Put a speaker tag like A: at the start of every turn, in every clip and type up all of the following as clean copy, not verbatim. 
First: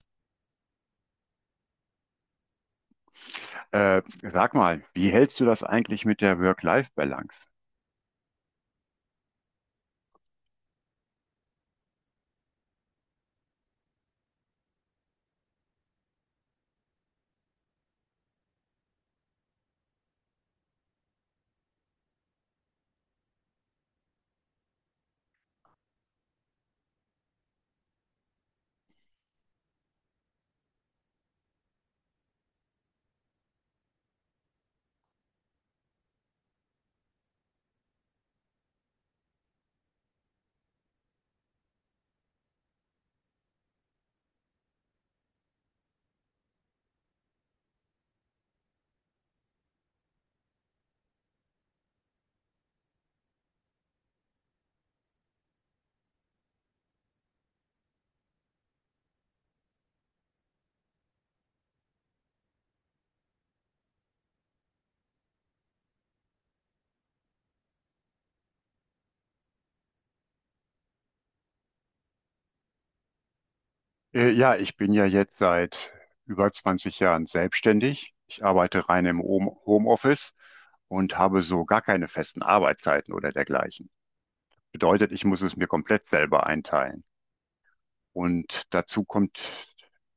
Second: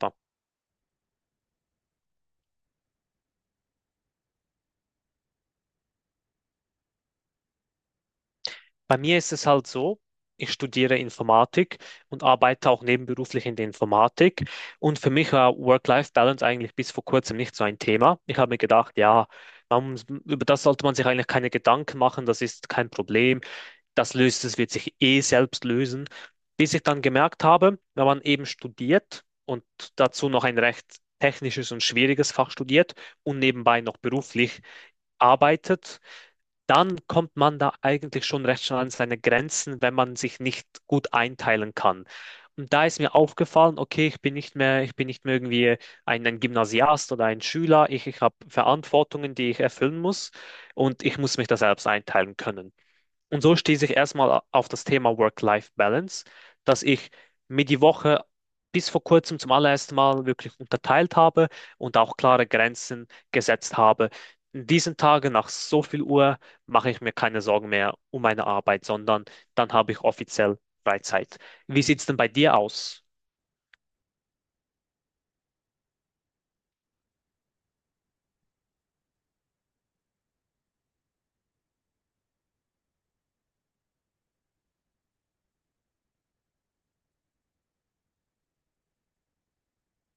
A: Ja.
B: Sag mal, wie hältst du das eigentlich mit der Work-Life-Balance?
A: Bei mir ist es halt so, ich studiere Informatik und arbeite auch nebenberuflich in der Informatik. Und für mich war Work-Life-Balance eigentlich bis vor kurzem nicht so ein Thema. Ich habe mir gedacht, ja, über das sollte man sich eigentlich keine Gedanken machen, das ist kein Problem, wird sich eh selbst lösen. Bis ich dann gemerkt habe, wenn man eben studiert und dazu noch ein recht technisches und schwieriges Fach studiert und nebenbei noch beruflich, arbeitet, dann kommt man da eigentlich schon recht schnell an seine Grenzen, wenn man sich nicht gut einteilen kann. Und da ist mir aufgefallen, okay, ich bin nicht mehr irgendwie ein Gymnasiast oder ein Schüler. Ich habe Verantwortungen, die ich erfüllen muss und ich muss mich da selbst einteilen können. Und so stieß ich erstmal auf das Thema Work-Life-Balance, dass ich mir die Woche bis vor kurzem zum allerersten Mal wirklich unterteilt habe und auch klare Grenzen gesetzt habe. In diesen Tagen nach so viel Uhr mache ich mir keine Sorgen mehr um meine Arbeit, sondern dann habe ich offiziell Freizeit. Wie sieht es denn bei dir aus?
B: Ja, ich bin ja jetzt seit über 20 Jahren selbstständig. Ich arbeite rein im Homeoffice und habe so gar keine festen Arbeitszeiten oder dergleichen. Bedeutet, ich muss es mir komplett selber einteilen. Und dazu kommt,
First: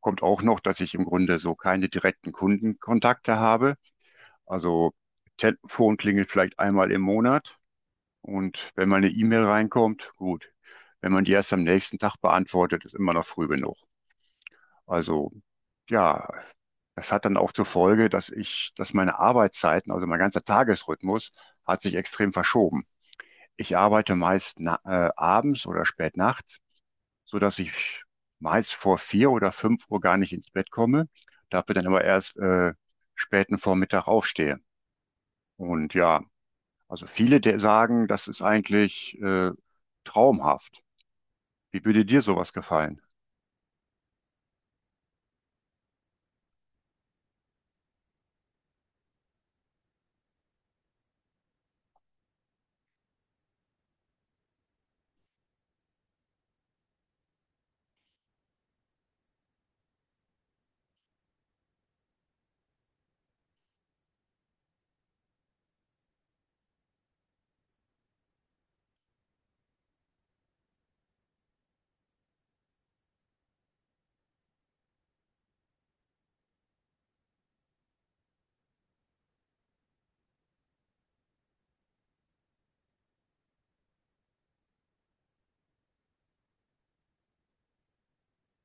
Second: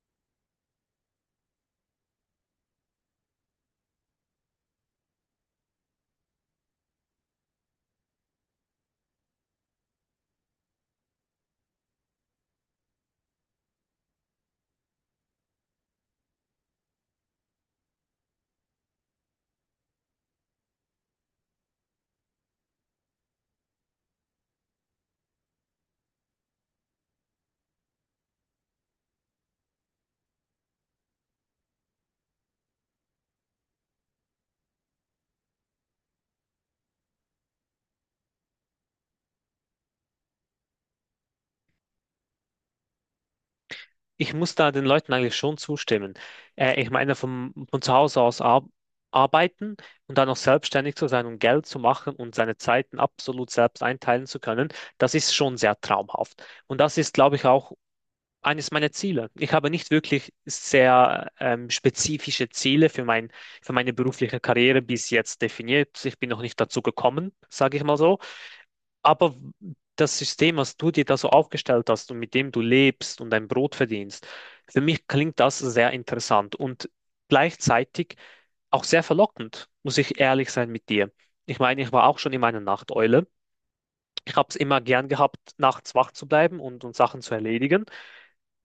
B: kommt auch noch, dass ich im Grunde so keine direkten Kundenkontakte habe. Also Telefon klingelt vielleicht einmal im Monat. Und wenn mal eine E-Mail reinkommt, gut. Wenn man die erst am nächsten Tag beantwortet, ist immer noch früh genug. Also ja, das hat dann auch zur Folge, dass meine Arbeitszeiten, also mein ganzer Tagesrhythmus, hat sich extrem verschoben. Ich arbeite meist abends oder spät nachts, sodass ich meist vor 4 oder 5 Uhr gar nicht ins Bett komme, dafür dann aber erst späten Vormittag aufstehe. Und ja, also viele der sagen, das ist eigentlich traumhaft. Wie würde dir sowas gefallen?
A: Ich muss da den Leuten eigentlich schon zustimmen. Ich meine, von zu Hause aus ar arbeiten und dann noch selbstständig zu sein und Geld zu machen und seine Zeiten absolut selbst einteilen zu können, das ist schon sehr traumhaft. Und das ist, glaube ich, auch eines meiner Ziele. Ich habe nicht wirklich sehr spezifische Ziele für für meine berufliche Karriere bis jetzt definiert. Ich bin noch nicht dazu gekommen, sage ich mal so. Aber das System, was du dir da so aufgestellt hast und mit dem du lebst und dein Brot verdienst, für mich klingt das sehr interessant und gleichzeitig auch sehr verlockend, muss ich ehrlich sein mit dir. Ich meine, ich war auch schon immer eine Nachteule. Ich habe es immer gern gehabt, nachts wach zu bleiben und Sachen zu erledigen.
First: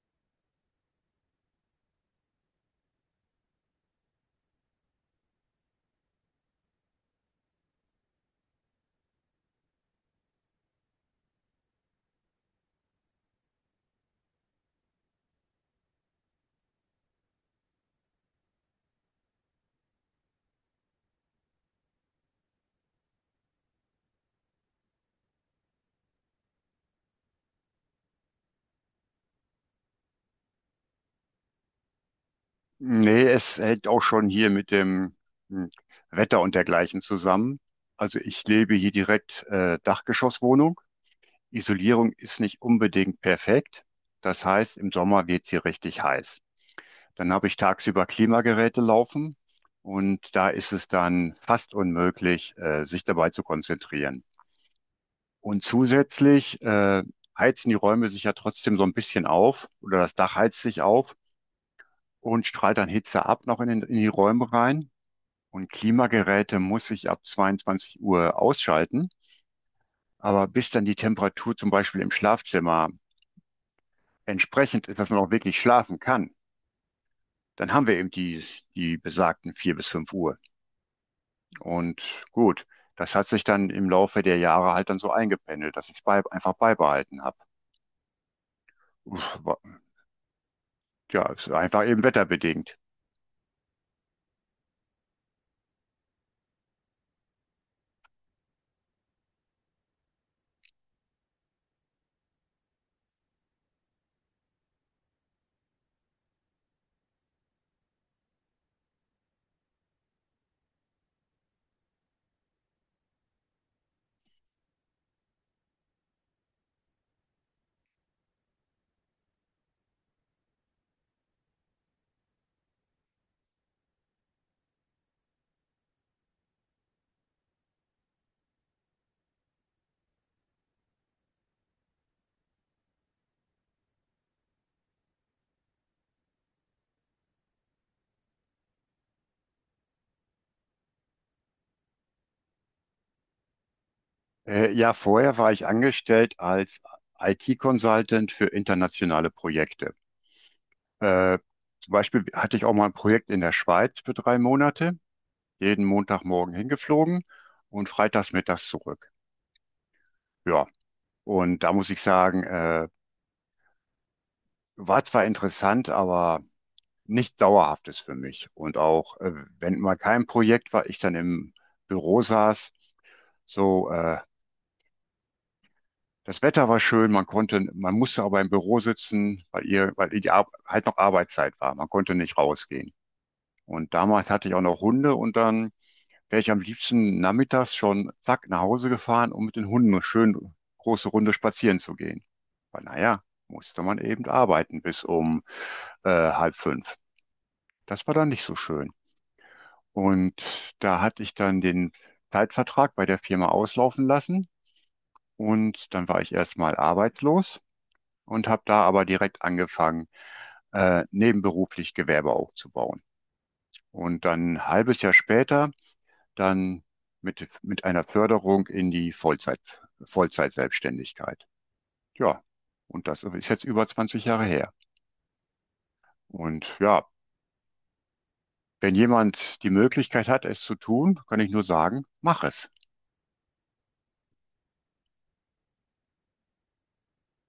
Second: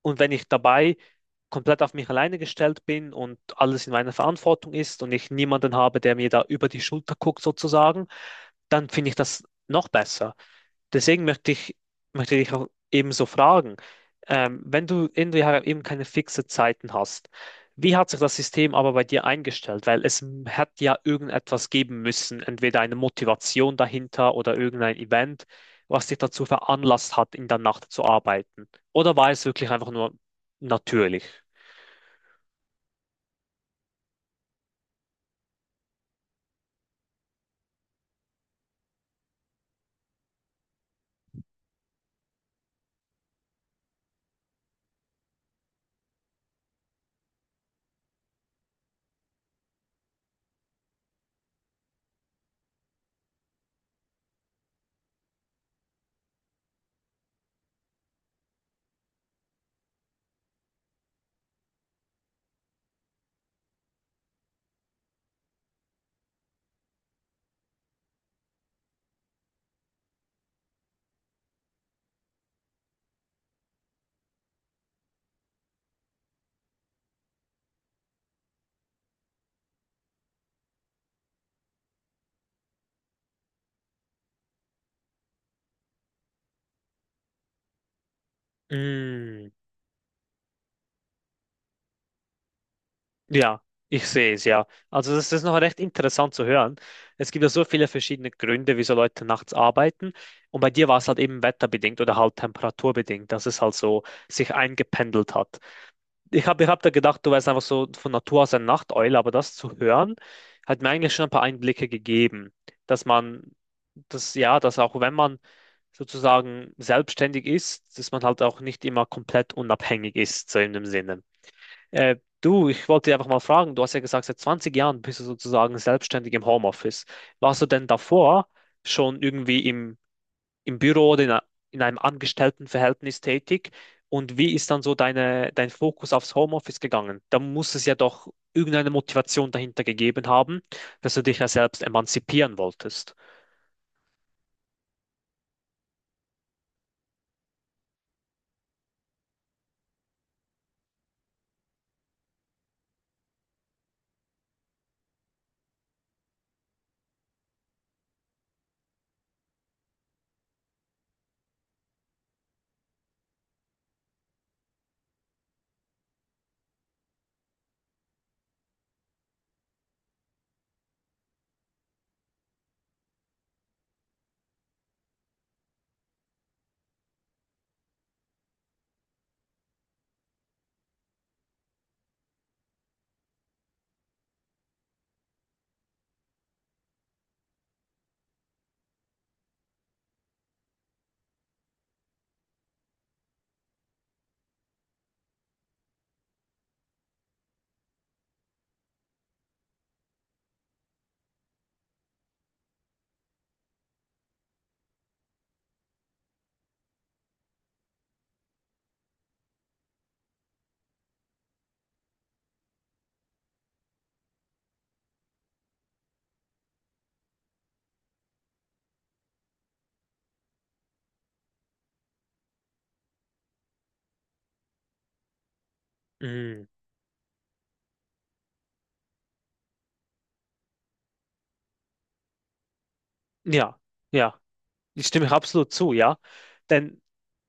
A: Und wenn ich dabei komplett auf mich alleine gestellt bin und alles in meiner Verantwortung ist und ich niemanden habe, der mir da über die Schulter guckt sozusagen, dann finde ich das noch besser. Deswegen möchte ich, möchte ich auch ebenso fragen, wenn du irgendwie eben keine fixe Zeiten hast, wie hat sich das System aber bei dir eingestellt? Weil hat ja irgendetwas geben müssen, entweder eine Motivation dahinter oder irgendein Event, was dich dazu veranlasst hat, in der Nacht zu arbeiten. Oder war es wirklich einfach nur natürlich?
B: Nee, es hängt auch schon hier mit dem hm, Wetter und dergleichen zusammen. Also ich lebe hier direkt Dachgeschosswohnung. Isolierung ist nicht unbedingt perfekt. Das heißt, im Sommer wird es hier richtig heiß. Dann habe ich tagsüber Klimageräte laufen und da ist es dann fast unmöglich, sich dabei zu konzentrieren. Und zusätzlich heizen die Räume sich ja trotzdem so ein bisschen auf oder das Dach heizt sich auf. Und strahlt dann Hitze ab noch in die Räume rein. Und Klimageräte muss ich ab 22 Uhr ausschalten. Aber bis dann die Temperatur zum Beispiel im Schlafzimmer entsprechend ist, dass man auch wirklich schlafen kann, dann haben wir eben die besagten 4 bis 5 Uhr. Und gut, das hat sich dann im Laufe der Jahre halt dann so eingependelt, dass ich es einfach beibehalten habe. Uff,
A: Mm,
B: wa- Ja, es ist einfach eben wetterbedingt.
A: ja, ich sehe es ja. Also das ist noch recht interessant zu hören. Es gibt ja so viele verschiedene Gründe, wieso Leute nachts arbeiten. Und bei dir war es halt eben wetterbedingt oder halt temperaturbedingt, dass es halt so sich eingependelt hat. Ich hab da gedacht, du wärst einfach so von Natur aus eine Nachteule, aber das zu hören, hat mir eigentlich schon ein paar Einblicke gegeben, dass man, das ja, dass auch wenn man sozusagen selbstständig ist, dass man halt auch nicht immer komplett unabhängig ist, so in dem Sinne. Du, ich wollte dich einfach mal fragen, du hast ja gesagt, seit 20 Jahren bist du sozusagen selbstständig im Homeoffice. Warst du denn davor schon im Büro oder in einem Angestelltenverhältnis tätig? Und wie ist dann so dein Fokus aufs Homeoffice gegangen? Da muss es ja doch irgendeine Motivation dahinter gegeben haben, dass du dich ja selbst emanzipieren wolltest.
B: Ja, vorher war ich angestellt als IT-Consultant für internationale Projekte. Äh, Zum Beispiel hatte ich auch mal ein Projekt in der Schweiz für 3 Monate, jeden Montagmorgen hingeflogen und freitags mittags zurück. Ja, und da muss ich sagen, war zwar interessant, aber nicht dauerhaftes für mich. Und auch, wenn mal kein Projekt war, ich dann im Büro saß, so, äh, das Wetter war schön, man musste aber im Büro sitzen, weil die Ar halt noch Arbeitszeit war. Man konnte nicht rausgehen. Und damals hatte ich auch noch Hunde und dann wäre ich am liebsten nachmittags schon zack nach Hause gefahren, um mit den Hunden eine schön große Runde spazieren zu gehen. Aber naja, musste man eben arbeiten bis um halb fünf. Das war dann nicht so schön. Und da hatte ich dann den Zeitvertrag bei der Firma auslaufen lassen und dann war ich erstmal arbeitslos und habe da aber direkt angefangen, nebenberuflich Gewerbe aufzubauen. Und dann ein halbes Jahr später dann mit einer Förderung in die Vollzeitselbstständigkeit. Ja, und das ist jetzt über 20 Jahre her.
A: Mm,
B: Und ja, wenn jemand die Möglichkeit hat, es zu tun, kann ich nur sagen, mach es.
A: ja, ja. Ich stimme absolut zu, ja. Denn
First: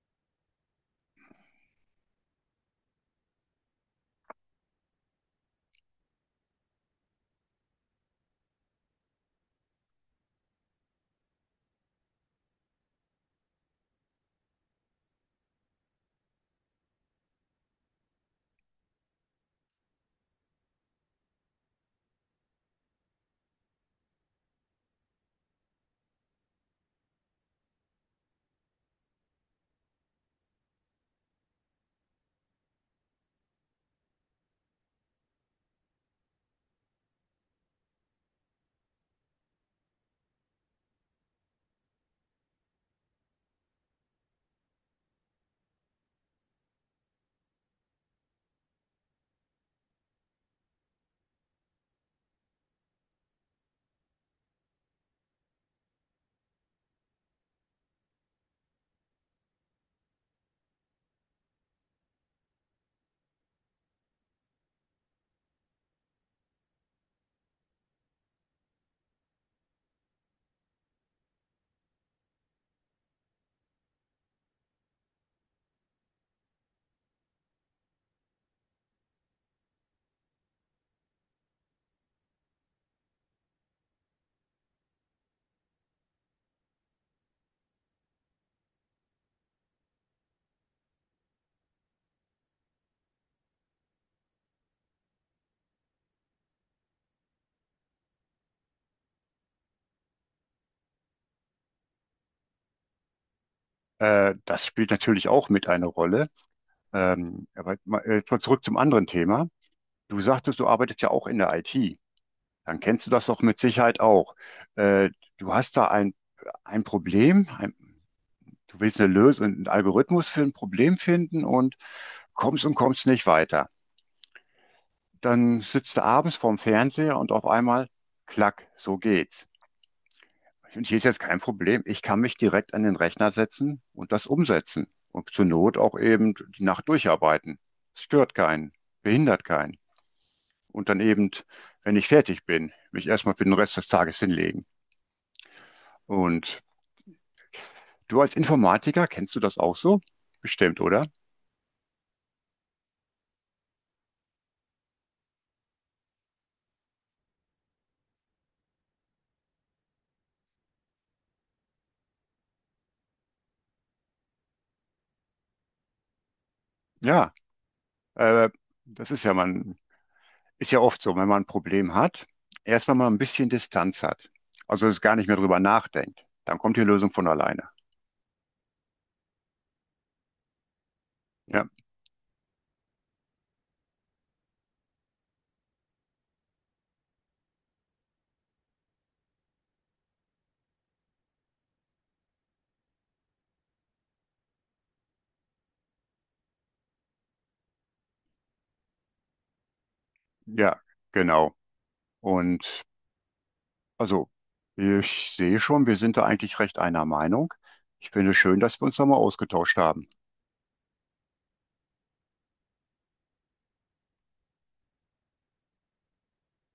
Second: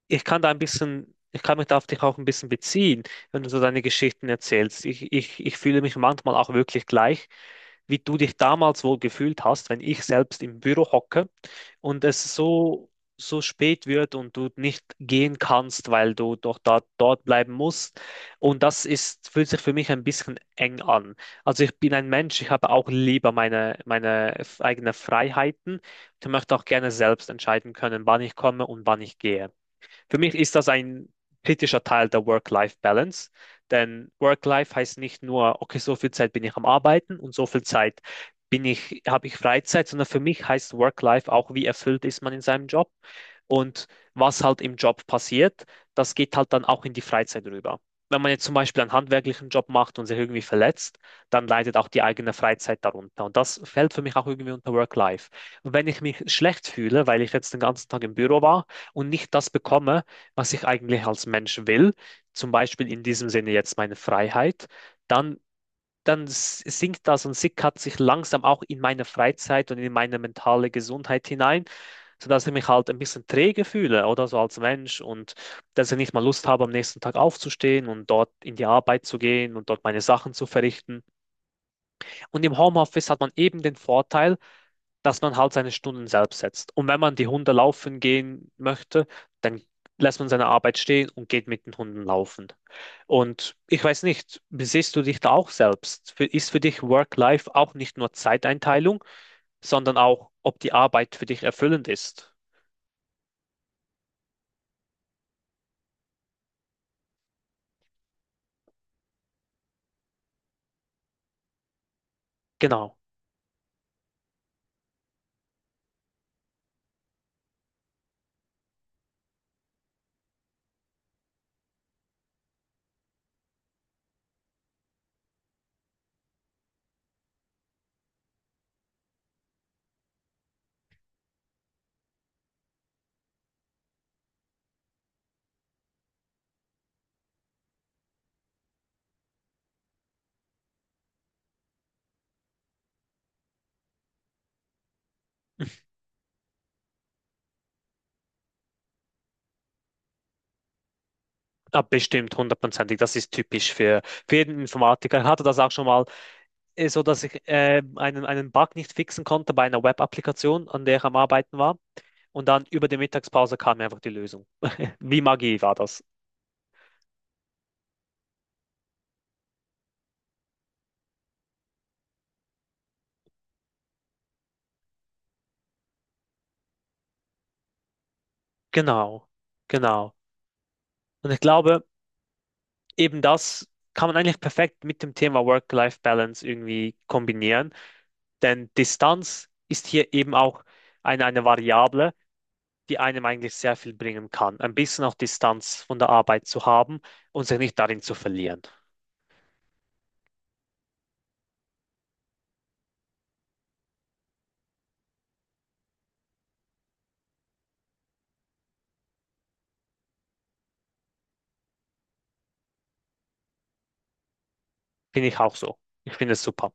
A: ich kann da ein bisschen, ich kann mich da auf dich auch ein bisschen beziehen, wenn du so deine Geschichten erzählst. Ich fühle mich manchmal auch wirklich gleich, wie du dich damals wohl gefühlt hast, wenn ich selbst im Büro hocke und es so spät wird und du nicht gehen kannst, weil du dort bleiben musst. Und fühlt sich für mich ein bisschen eng an. Also ich bin ein Mensch, ich habe auch lieber meine eigenen Freiheiten. Ich möchte auch gerne selbst entscheiden können, wann ich komme und wann ich gehe. Für mich ist das ein kritischer Teil der Work-Life-Balance, denn Work-Life heißt nicht nur, okay, so viel Zeit bin ich am Arbeiten und so viel Zeit habe ich Freizeit, sondern für mich heißt Work-Life auch, wie erfüllt ist man in seinem Job und was halt im Job passiert, das geht halt dann auch in die Freizeit rüber. Wenn man jetzt zum Beispiel einen handwerklichen Job macht und sich irgendwie verletzt, dann leidet auch die eigene Freizeit darunter. Und das fällt für mich auch irgendwie unter Work-Life. Und wenn ich mich schlecht fühle, weil ich jetzt den ganzen Tag im Büro war, und nicht das bekomme, was ich eigentlich als Mensch will, zum Beispiel in diesem Sinne jetzt meine Freiheit, dann, sinkt das und sickert sich langsam auch in meine Freizeit und in meine mentale Gesundheit hinein, sodass ich mich halt ein bisschen träge fühle oder so als Mensch und dass ich nicht mal Lust habe, am nächsten Tag aufzustehen und dort in die Arbeit zu gehen und dort meine Sachen zu verrichten. Und im Homeoffice hat man eben den Vorteil, dass man halt seine Stunden selbst setzt. Und wenn man die Hunde laufen gehen möchte, dann lässt man seine Arbeit stehen und geht mit den Hunden laufen. Und ich weiß nicht, besiehst du dich da auch selbst? Für- Ist für dich Work-Life auch nicht nur Zeiteinteilung, sondern auch, ob die Arbeit für dich erfüllend ist?
B: Das spielt natürlich auch mit eine Rolle. Aber zurück zum anderen Thema. Du sagtest, du arbeitest ja auch in der IT. Dann
A: Genau.
B: kennst du das doch mit Sicherheit auch. Äh, Du hast da ein Problem, du willst eine Lösung, einen Algorithmus für ein Problem finden und kommst nicht weiter. Dann sitzt du abends vorm Fernseher und auf einmal, klack, so geht's. Und hier ist jetzt kein Problem. Ich kann mich direkt an den Rechner setzen und das umsetzen. Und zur Not auch eben die Nacht durcharbeiten. Es stört keinen, behindert keinen. Und dann eben, wenn ich fertig bin, mich erstmal für den Rest des Tages hinlegen. Und du als Informatiker, kennst du das auch so? Bestimmt, oder?
A: Ja, bestimmt, hundertprozentig. Das ist typisch für jeden Informatiker. Ich hatte das auch schon mal, so dass ich einen Bug nicht fixen konnte bei einer Web-Applikation, an der ich am Arbeiten war. Und dann über die Mittagspause kam einfach die Lösung. Wie Magie war das.
B: Ja, äh, das ist ja mal ein ist ja oft so, wenn man ein Problem hat, erstmal mal ein bisschen Distanz hat. Also es gar nicht mehr drüber nachdenkt. Dann kommt die Lösung von alleine.
A: Genau, genau. Und ich
B: Ja,
A: glaube, eben das kann man eigentlich perfekt mit dem Thema Work-Life-Balance irgendwie kombinieren, denn Distanz ist hier eben auch eine Variable. Die einem eigentlich sehr viel bringen kann. Ein bisschen auch Distanz von der Arbeit zu haben und sich nicht darin zu verlieren.
B: ja, genau. Und also ich sehe schon, wir sind da eigentlich recht einer Meinung. Ich finde es schön, dass wir uns nochmal ausgetauscht haben.
A: Finde ich auch so. Ich finde es super.